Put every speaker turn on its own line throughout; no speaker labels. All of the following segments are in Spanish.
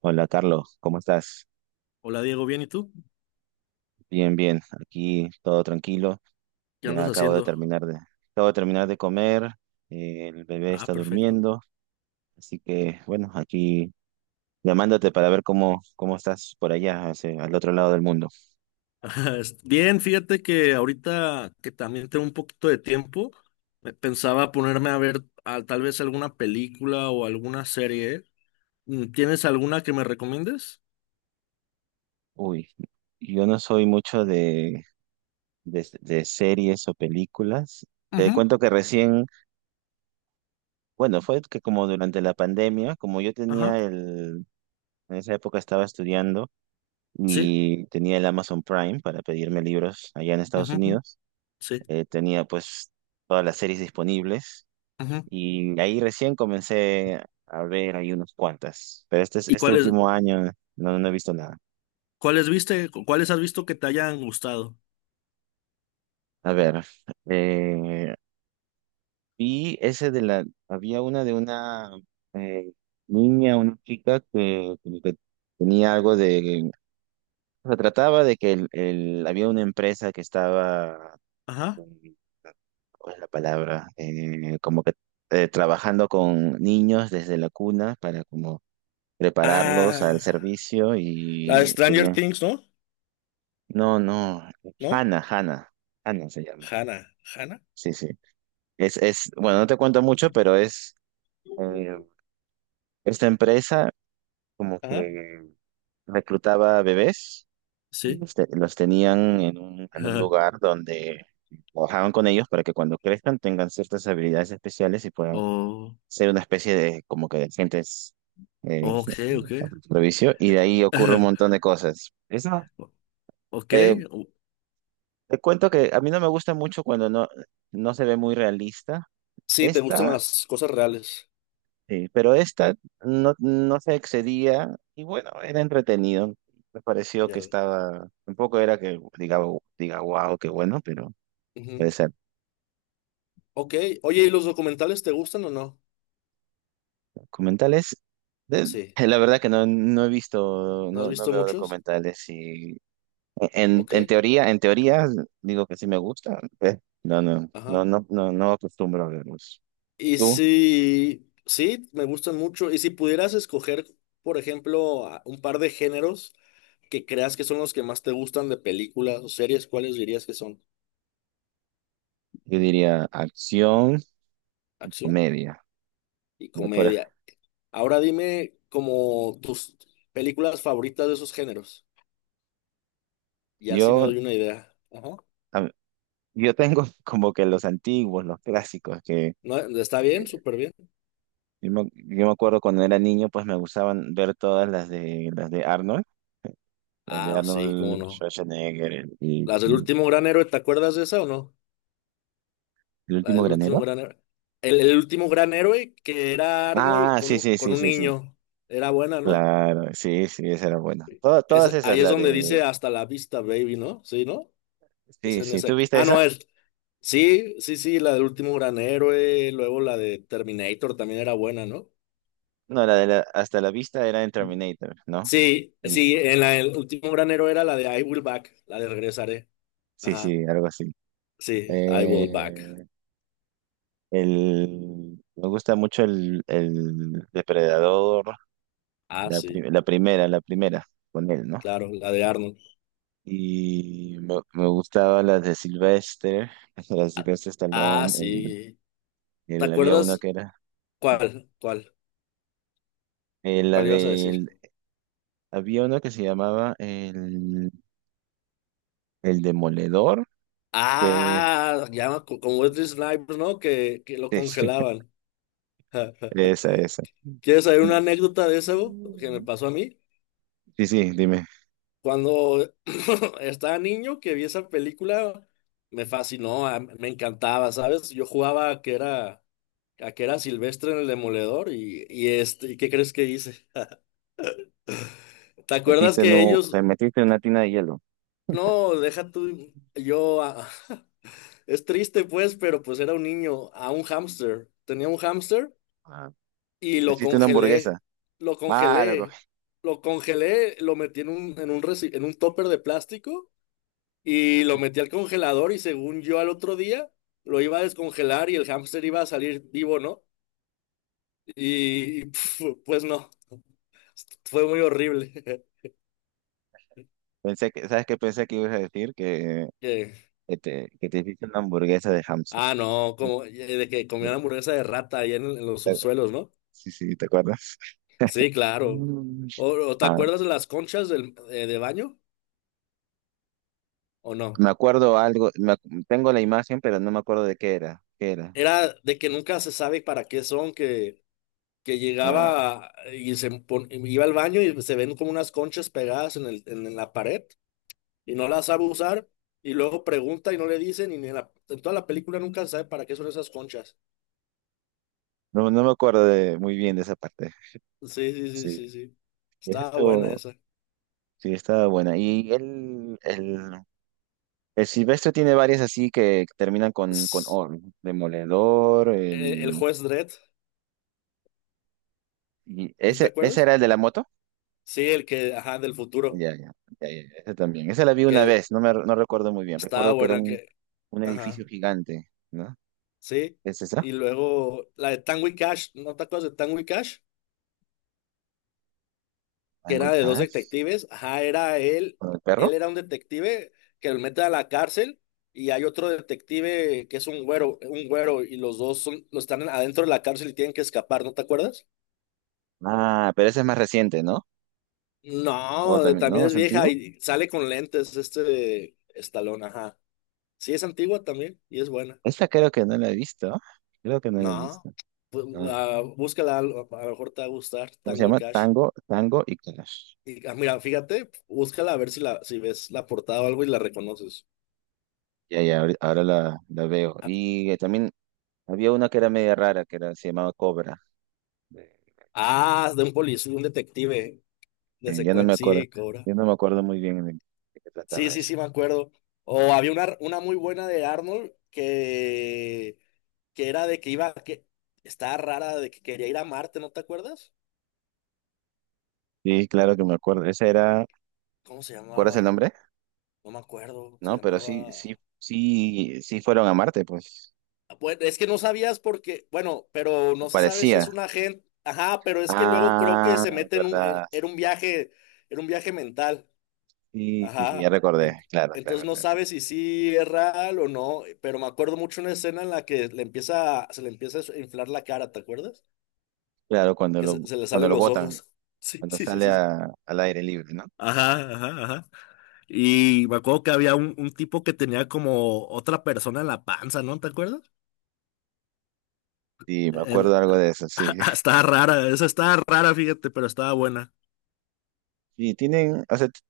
Hola Carlos, ¿cómo estás?
Hola Diego, bien, ¿y tú?
Bien, bien, aquí todo tranquilo.
¿Qué
Ya
andas
acabo de
haciendo?
terminar de, acabo de terminar de comer, el bebé
Ah,
está
perfecto.
durmiendo, así que bueno, aquí llamándote para ver cómo estás por allá, al otro lado del mundo.
Bien, fíjate que ahorita que también tengo un poquito de tiempo, me pensaba ponerme a ver tal vez alguna película o alguna serie. ¿Tienes alguna que me recomiendes?
Uy, yo no soy mucho de series o películas. Te
Ujú,
cuento que recién, bueno, fue que como durante la pandemia, como yo
ajá,
tenía el, en esa época estaba estudiando.
sí,
Y tenía el Amazon Prime para pedirme libros allá en Estados
ujú, ujú,
Unidos.
sí.
Tenía pues todas las series disponibles
Ujú.
y ahí recién comencé a ver ahí unos cuantas, pero este,
¿Y
este
cuáles,
último año no he visto nada.
cuáles viste? ¿Cuáles has visto que te hayan gustado?
A ver, eh, vi ese de la, había una de una eh, niña, una chica que, como que tenía algo de, se trataba de que el, había una empresa que estaba...
Ajá.
eh, ¿Cuál es la palabra? Como que trabajando con niños desde la cuna para como prepararlos al
Ah,
servicio
la de
y
Stranger
tenía,
Things, ¿no?
no, no,
¿No?
Hannah, Hannah, Hannah se llama.
Hannah, Hannah,
Sí, sí. Es, bueno, no te cuento mucho, pero es eh, esta empresa como
ajá.
que reclutaba bebés y
Sí.
los tenían en un lugar donde trabajaban con ellos para que cuando crezcan tengan ciertas habilidades especiales y puedan
O
ser una especie de como que de agentes eh,
ok, ok.
provicio y de ahí ocurre un montón de cosas. Eso,
Ok.
eh,
o-
te cuento que a mí no me gusta mucho cuando no, no se ve muy realista.
Sí, te gustan
Esta,
las cosas reales.
sí, pero esta no se excedía y bueno, era entretenido. Me pareció
Ya
que
veo.
estaba, tampoco era que diga, wow, qué bueno, pero
Ujú.
puede ser.
Ok. Oye, ¿y los documentales te gustan o no?
Documentales, de-
Sí.
la verdad que no, no he visto,
¿No has
no, no
visto
veo
muchos?
documentales y En,
Ok.
en teoría, en teoría, digo que sí me gusta. No, no, no,
Ajá.
no, no, no acostumbro a verlos.
Y
Tú,
si... Sí, me gustan mucho. Y si pudieras escoger, por ejemplo, un par de géneros que creas que son los que más te gustan de películas o series, ¿cuáles dirías que son?
yo diría acción,
Acción
comedia.
y
Por ej-
comedia. Ahora dime como tus películas favoritas de esos géneros. Y así me
yo,
doy una idea. Ajá.
a- yo tengo como que los antiguos, los clásicos, que
No, está bien,
eh,
súper bien.
yo me, acuerdo cuando era niño, pues me gustaban ver todas las de Arnold, las de
Ah, sí, cómo
Arnold
no.
Schwarzenegger y,
Las del
y
último gran héroe, ¿te acuerdas de esa o no?
el
La
último
del último
granero.
gran héroe. El último gran héroe que era Arnold
Ah, sí, sí,
con
sí,
un
sí, sí.
niño. Era buena, ¿no?
Claro, sí, sí, esa era buena. Todas
Es,
esas,
ahí es
la
donde
del...
dice hasta la vista, baby, ¿no? Sí, ¿no? Es
Sí,
en
sí,
esa.
¿tú viste
Ah,
esa?
no, es. Sí, sí, sí, la del último gran héroe. Luego la de Terminator también era buena, ¿no?
No, hasta la vista era en Terminator, ¿no?
Sí,
Y,
sí, en la el último gran héroe era la de I Will Back, la de regresaré.
sí,
Ajá.
sí, algo así.
Sí, I Will Back.
Eh, me gusta mucho el, Depredador,
Ah, sí,
la primera, con él, ¿no?
claro, la de Arnold.
Y me gustaba la de Sylvester, la de Sylvester
Ah,
Stallone, el,
sí. ¿Te
había uno
acuerdas
que era,
cuál? ¿Cuál?
eh, la
¿Cuál ibas a decir?
del, había uno que se llamaba el Demoledor, que...
Ah, ya con Wesley Snipes, ¿no? Que lo
Sí, sí.
congelaban. Ja.
Esa, esa.
¿Quieres saber una
Y-
anécdota de eso que me
Mm.
pasó a mí?
Sí, sí, dime.
Cuando estaba niño que vi esa película, me fascinó, me encantaba, ¿sabes? Yo jugaba a que era Silvestre en el Demoledor y este, ¿y qué crees que hice? ¿Te acuerdas
Metiste en
que
un- te
ellos
metiste en una tina de hielo.
No, deja tú, yo, ah, es triste pues, pero pues era un niño, a un hámster, tenía un hámster
Ah,
y
te
lo
hiciste una hamburguesa.
congelé, lo
Ah, loco.
congelé, lo congelé, lo metí en un, en un, en un topper de plástico y lo metí al congelador y según yo al otro día lo iba a descongelar y el hámster iba a salir vivo, ¿no? Y pues no, fue muy horrible.
Pensé que, ¿sabes qué pensé que ibas a decir? Que,
Que-
que te, que te hiciste una hamburguesa de hámster.
Ah, no, como de que comían hamburguesa de rata ahí en los subsuelos, ¿no?
Sí, sí, ¿te acuerdas?
Sí, claro.
Mm.
O te
Ah,
acuerdas de las conchas del, de baño o no?
me acuerdo algo, tengo la imagen, pero no me acuerdo de qué era, qué era.
Era de que nunca se sabe para qué son, que
Ah,
llegaba y iba al baño y se ven como unas conchas pegadas en el, en la pared y no las sabe usar y luego pregunta y no le dicen y ni en, en toda la película nunca se sabe para qué son esas conchas.
no, no me acuerdo muy bien de esa parte.
Sí, sí, sí,
Sí,
sí, sí.
eso
Estaba buena
estuvo,
esa.
sí, estaba buena. El Silvestre tiene varias así que terminan con,
S-
O, ¿no? Demoledor,
El
el...
juez Dredd,
Y
¿sí ¿te
ese
acuerdas?
era el de la moto.
Sí, el que, ajá, del futuro,
Ya, ya, ya, ya, ese también. Esa la vi una
que
vez, no recuerdo muy bien.
estaba
Recuerdo que era
buena,
un,
que,
un
ajá.
edificio gigante, ¿no?
Sí,
¿Es esa?
y luego la de Tango y Cash, ¿no te acuerdas de Tango y Cash? Que
¿Tango y
era de dos
Cash?
detectives, ajá, era él,
¿Con el
él
perro?
era un detective que lo mete a la cárcel y hay otro detective que es un güero y los dos son, los están adentro de la cárcel y tienen que escapar, ¿no te acuerdas?
Ah, pero ese es más reciente, ¿no? O
No,
también, ¿no?
también es
¿Es
vieja
antiguo?
y sale con lentes este Estalón, ajá. Sí, es antigua también y es buena.
Esta creo que no la he visto. Creo que no la he
No,
visto.
pues,
Ah,
ah, búscala, a lo mejor te va a gustar,
¿cómo se
Tango y
llama?
Cash.
Tango, Tango y Cash.
Y, ah, mira, fíjate, búscala a ver si la, si ves la portada o algo y la reconoces.
Ya, ya, ahora la veo. Y también había una que era media rara, que era, se llamaba Cobra.
Ah, de un policía, un detective
Sí, ya no me acuerdo,
Sí, Cobra.
ya no me acuerdo muy bien de qué
Sí,
trataba
sí,
eso.
sí, me acuerdo. O había una muy buena de Arnold que era de que iba, que estaba rara, de que quería ir a Marte, ¿no te acuerdas?
Sí, claro que me acuerdo. Esa era,
¿Cómo se
¿recuerdas el
llamaba?
nombre?
No me acuerdo. Se
No, pero sí, sí,
llamaba.
sí, sí fueron a Marte, pues.
Bueno, es que no sabías porque, bueno, pero no se sabe si es
Parecía.
un agente. Ajá, pero es que luego creo que
Ah,
se mete en un,
verdad.
era un viaje mental.
Sí, sí, sí, ya
Ajá.
recordé.
Ent-
Claro,
entonces
claro,
no
claro.
sabes si sí es real o no, pero me acuerdo mucho una escena en la que le empieza, se le empieza a inflar la cara, ¿te acuerdas?
Claro, cuando
Que
lo,
se le
cuando
salen
lo
los
botan,
ojos. Sí,
cuando
sí, sí,
sale
sí. sí.
al aire libre, ¿no?
Ajá, ajá, ajá. Y me acuerdo que había un tipo que tenía como otra persona en la panza, ¿no? ¿Te acuerdas?
Sí, me acuerdo algo de eso, sí.
Estaba rara, esa estaba rara, fíjate, pero estaba buena.
Y tienen, o sea,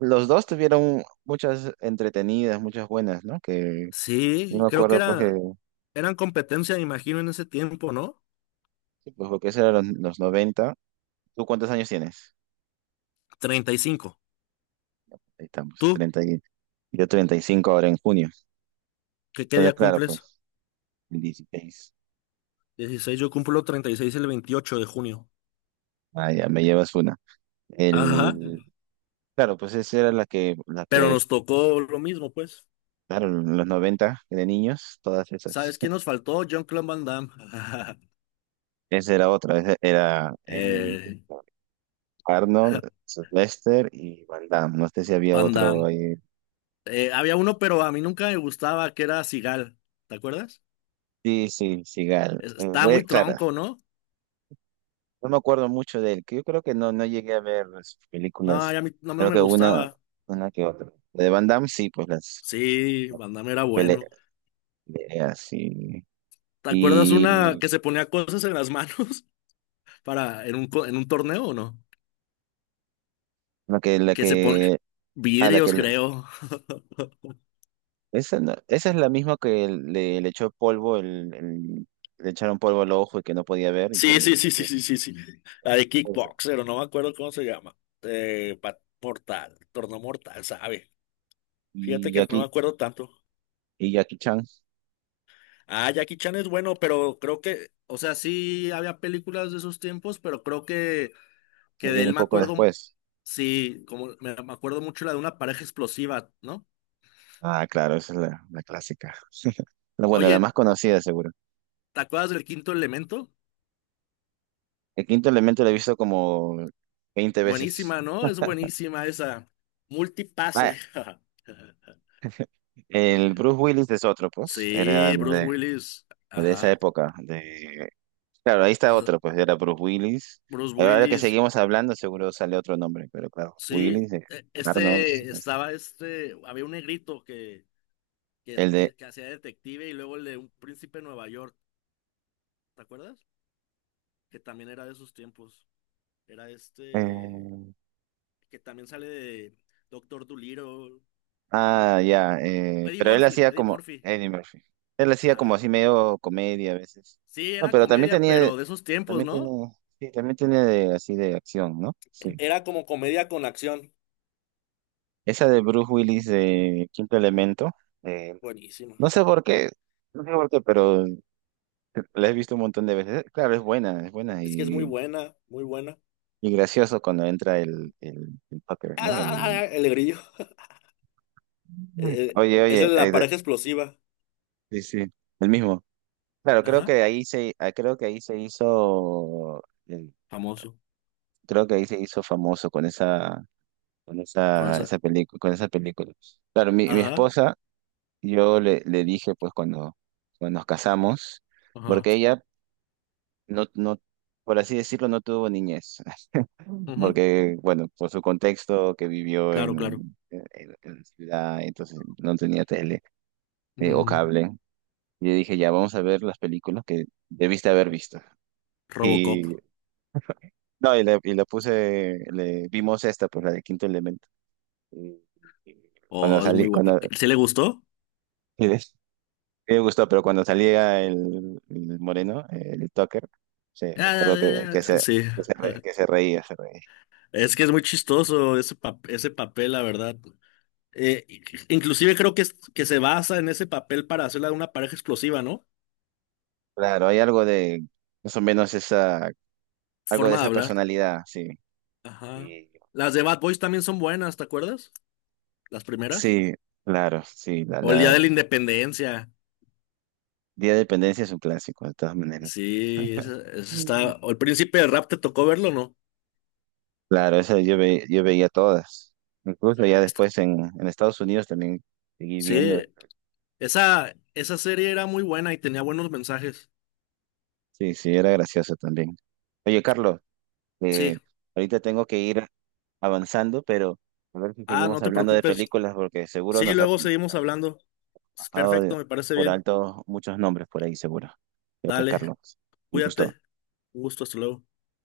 los dos tuvieron muchas entretenidas, muchas buenas, ¿no? Que yo
Sí,
me
creo que
acuerdo pues que,
era, eran competencia, me imagino, en ese tiempo, ¿no?
sí, pues, porque eso era los, 90. ¿Tú cuántos años tienes?
35.
Ahí estamos,
¿Tú
30 y yo 35 ahora en junio.
qué, qué
Entonces,
día
claro,
cumples?
pues, el 16.
16, yo cumplo 36 el 28 de junio.
Ah, ya me llevas una.
Ajá,
El, claro, pues esa era la que, la
pero
que,
nos tocó lo mismo, pues.
claro, en los 90 de niños, todas esas.
¿Sabes quién nos faltó? Jean-Claude Van Damme.
Esa era otra, esa era
Eh,
Arnold, Lester y Van Damme. No sé si había
Van
otro
Damme.
ahí.
Había uno, pero a mí nunca me gustaba, que era Sigal, ¿te acuerdas?
Sí, sí, Sigal. Eh,
Estaba
ve-
muy
claro,
tronco, ¿no?
no me acuerdo mucho de él, que yo creo que no llegué a ver sus
No,
películas,
ya a mí no
creo
me
que una,
gustaba.
una que otra. La de Van Damme, sí, pues las
Sí, Van era
pele-
bueno.
peleas, sí.
¿Te acuerdas una
Y
que se ponía cosas en las manos para en un en un torneo o no?
la
Que se pone
que, a la que,
vidrios, creo.
esa, esa es la misma que le echó polvo, el, le echaron polvo al ojo y que no podía ver, y que,
Sí,
no,
sí, sí, sí,
y
sí, sí, sí. La de
esa.
Kickboxer, o no me acuerdo cómo se llama. Mortal, torneo mortal, ¿sabe? Fíjate
Y
que no me
Jackie,
acuerdo tanto.
y Jackie Chan,
Ah, Jackie Chan es bueno, pero creo que, o sea, sí había películas de esos tiempos, pero creo que
él
de
viene
él
un
me
poco
acuerdo,
después.
sí, como me acuerdo mucho la de una pareja explosiva, ¿no?
Ah, claro, esa es la, clásica. Bueno, la
Oye,
más conocida, seguro.
¿te acuerdas del quinto elemento?
El quinto elemento lo he visto como 20 veces.
Buenísima, ¿no? Es buenísima esa.
Ah,
Multipase.
el Bruce Willis es otro, pues. Era
Sí, Bruce
de,
Willis.
de esa
Ajá.
época. De... Claro, ahí está
Eh,
otro, pues. Era Bruce Willis.
Bruce
Ahora que
Willis.
seguimos hablando, seguro sale otro nombre. Pero claro,
Sí.
Willis, Arnold,
Este estaba este. Había un negrito que,
el de...
que hacía detective y luego el de un príncipe de Nueva York. ¿Te acuerdas? Que también era de esos tiempos. Era este.
eh,
Que también sale de Doctor Dolittle.
ah, ya.
Eddie
Pero él
Murphy.
hacía
Eddie
como...
Murphy.
Eddie Murphy. Él hacía como
Ajá.
así medio comedia a veces.
Sí,
No,
era
pero también
comedia,
tenía.
pero de esos tiempos,
También
¿no?
tiene. Sí, también tiene así de acción, ¿no? Sí.
Era como comedia con acción.
Esa de Bruce Willis de Quinto Elemento, eh,
Buenísima.
no sé por qué, no sé por qué, pero la he visto un montón de veces. Claro, es buena
Es que es muy
y,
buena, muy buena.
y gracioso cuando entra el, el Tucker,
¡Ah!
¿no?
Ah, ah! El grillo. Eh, eh,
Oye,
esa
oye,
es la pareja explosiva.
sí, sí, el mismo. Claro,
Ajá.
creo que ahí se hizo,
Famoso.
creo que ahí se hizo famoso con esa,
Con esa-
esa película, con esa película. Claro, mi
Ajá.
esposa, yo le dije, pues cuando, nos casamos,
Ajá.
porque ella no, no, por así decirlo, no tuvo niñez,
Ujú.
porque, bueno, por su contexto que vivió
Claro, claro.
en, en la ciudad, entonces no tenía tele, o
Mm.
cable. Y yo dije, ya, vamos a ver las películas que debiste haber visto.
Robocop.
Y, no, y le, puse, le vimos esta, pues la de Quinto Elemento. Y- y cuando
Oh, es muy
salí,
bueno.
cuando,
¿Sí le gustó?
y les- y me gustó, pero cuando salía el moreno, el Tucker, sí, me
Ah,
acuerdo
ah, ah, ah, sí.
que se reía, se reía.
Es que es muy chistoso ese, ese papel, la verdad. Eh, i- inclusive creo que, que se basa en ese papel para hacerla una pareja explosiva, ¿no?
Claro, hay algo de más o menos esa, algo de
Forma de
esa
hablar.
personalidad, sí.
Ajá.
Y
Las de Bad Boys también son buenas, ¿te acuerdas? Las primeras.
Sí, claro, sí, la,
O el Día de
la
la Independencia.
Día de Dependencia es un clásico, de todas maneras.
Sí, esa
Mm.
está. O el Príncipe de Rap, ¿te tocó verlo, no?
Claro, esa yo veía todas. Incluso ya
Está-
después en Estados Unidos también seguí viendo.
Sí, esa serie era muy buena y tenía buenos mensajes.
Sí, sí, era gracioso también. Oye, Carlos,
Sí.
eh, ahorita tengo que ir avanzando, pero a ver si
Ah,
seguimos
no te
hablando de
preocupes.
películas porque seguro
Sí,
nos ha,
luego seguimos hablando. Es
pasado
perfecto, me parece
por
bien.
alto muchos nombres por ahí, seguro. Ya pues,
Dale,
Carlos, un gusto.
cuídate. Un gusto, hasta luego.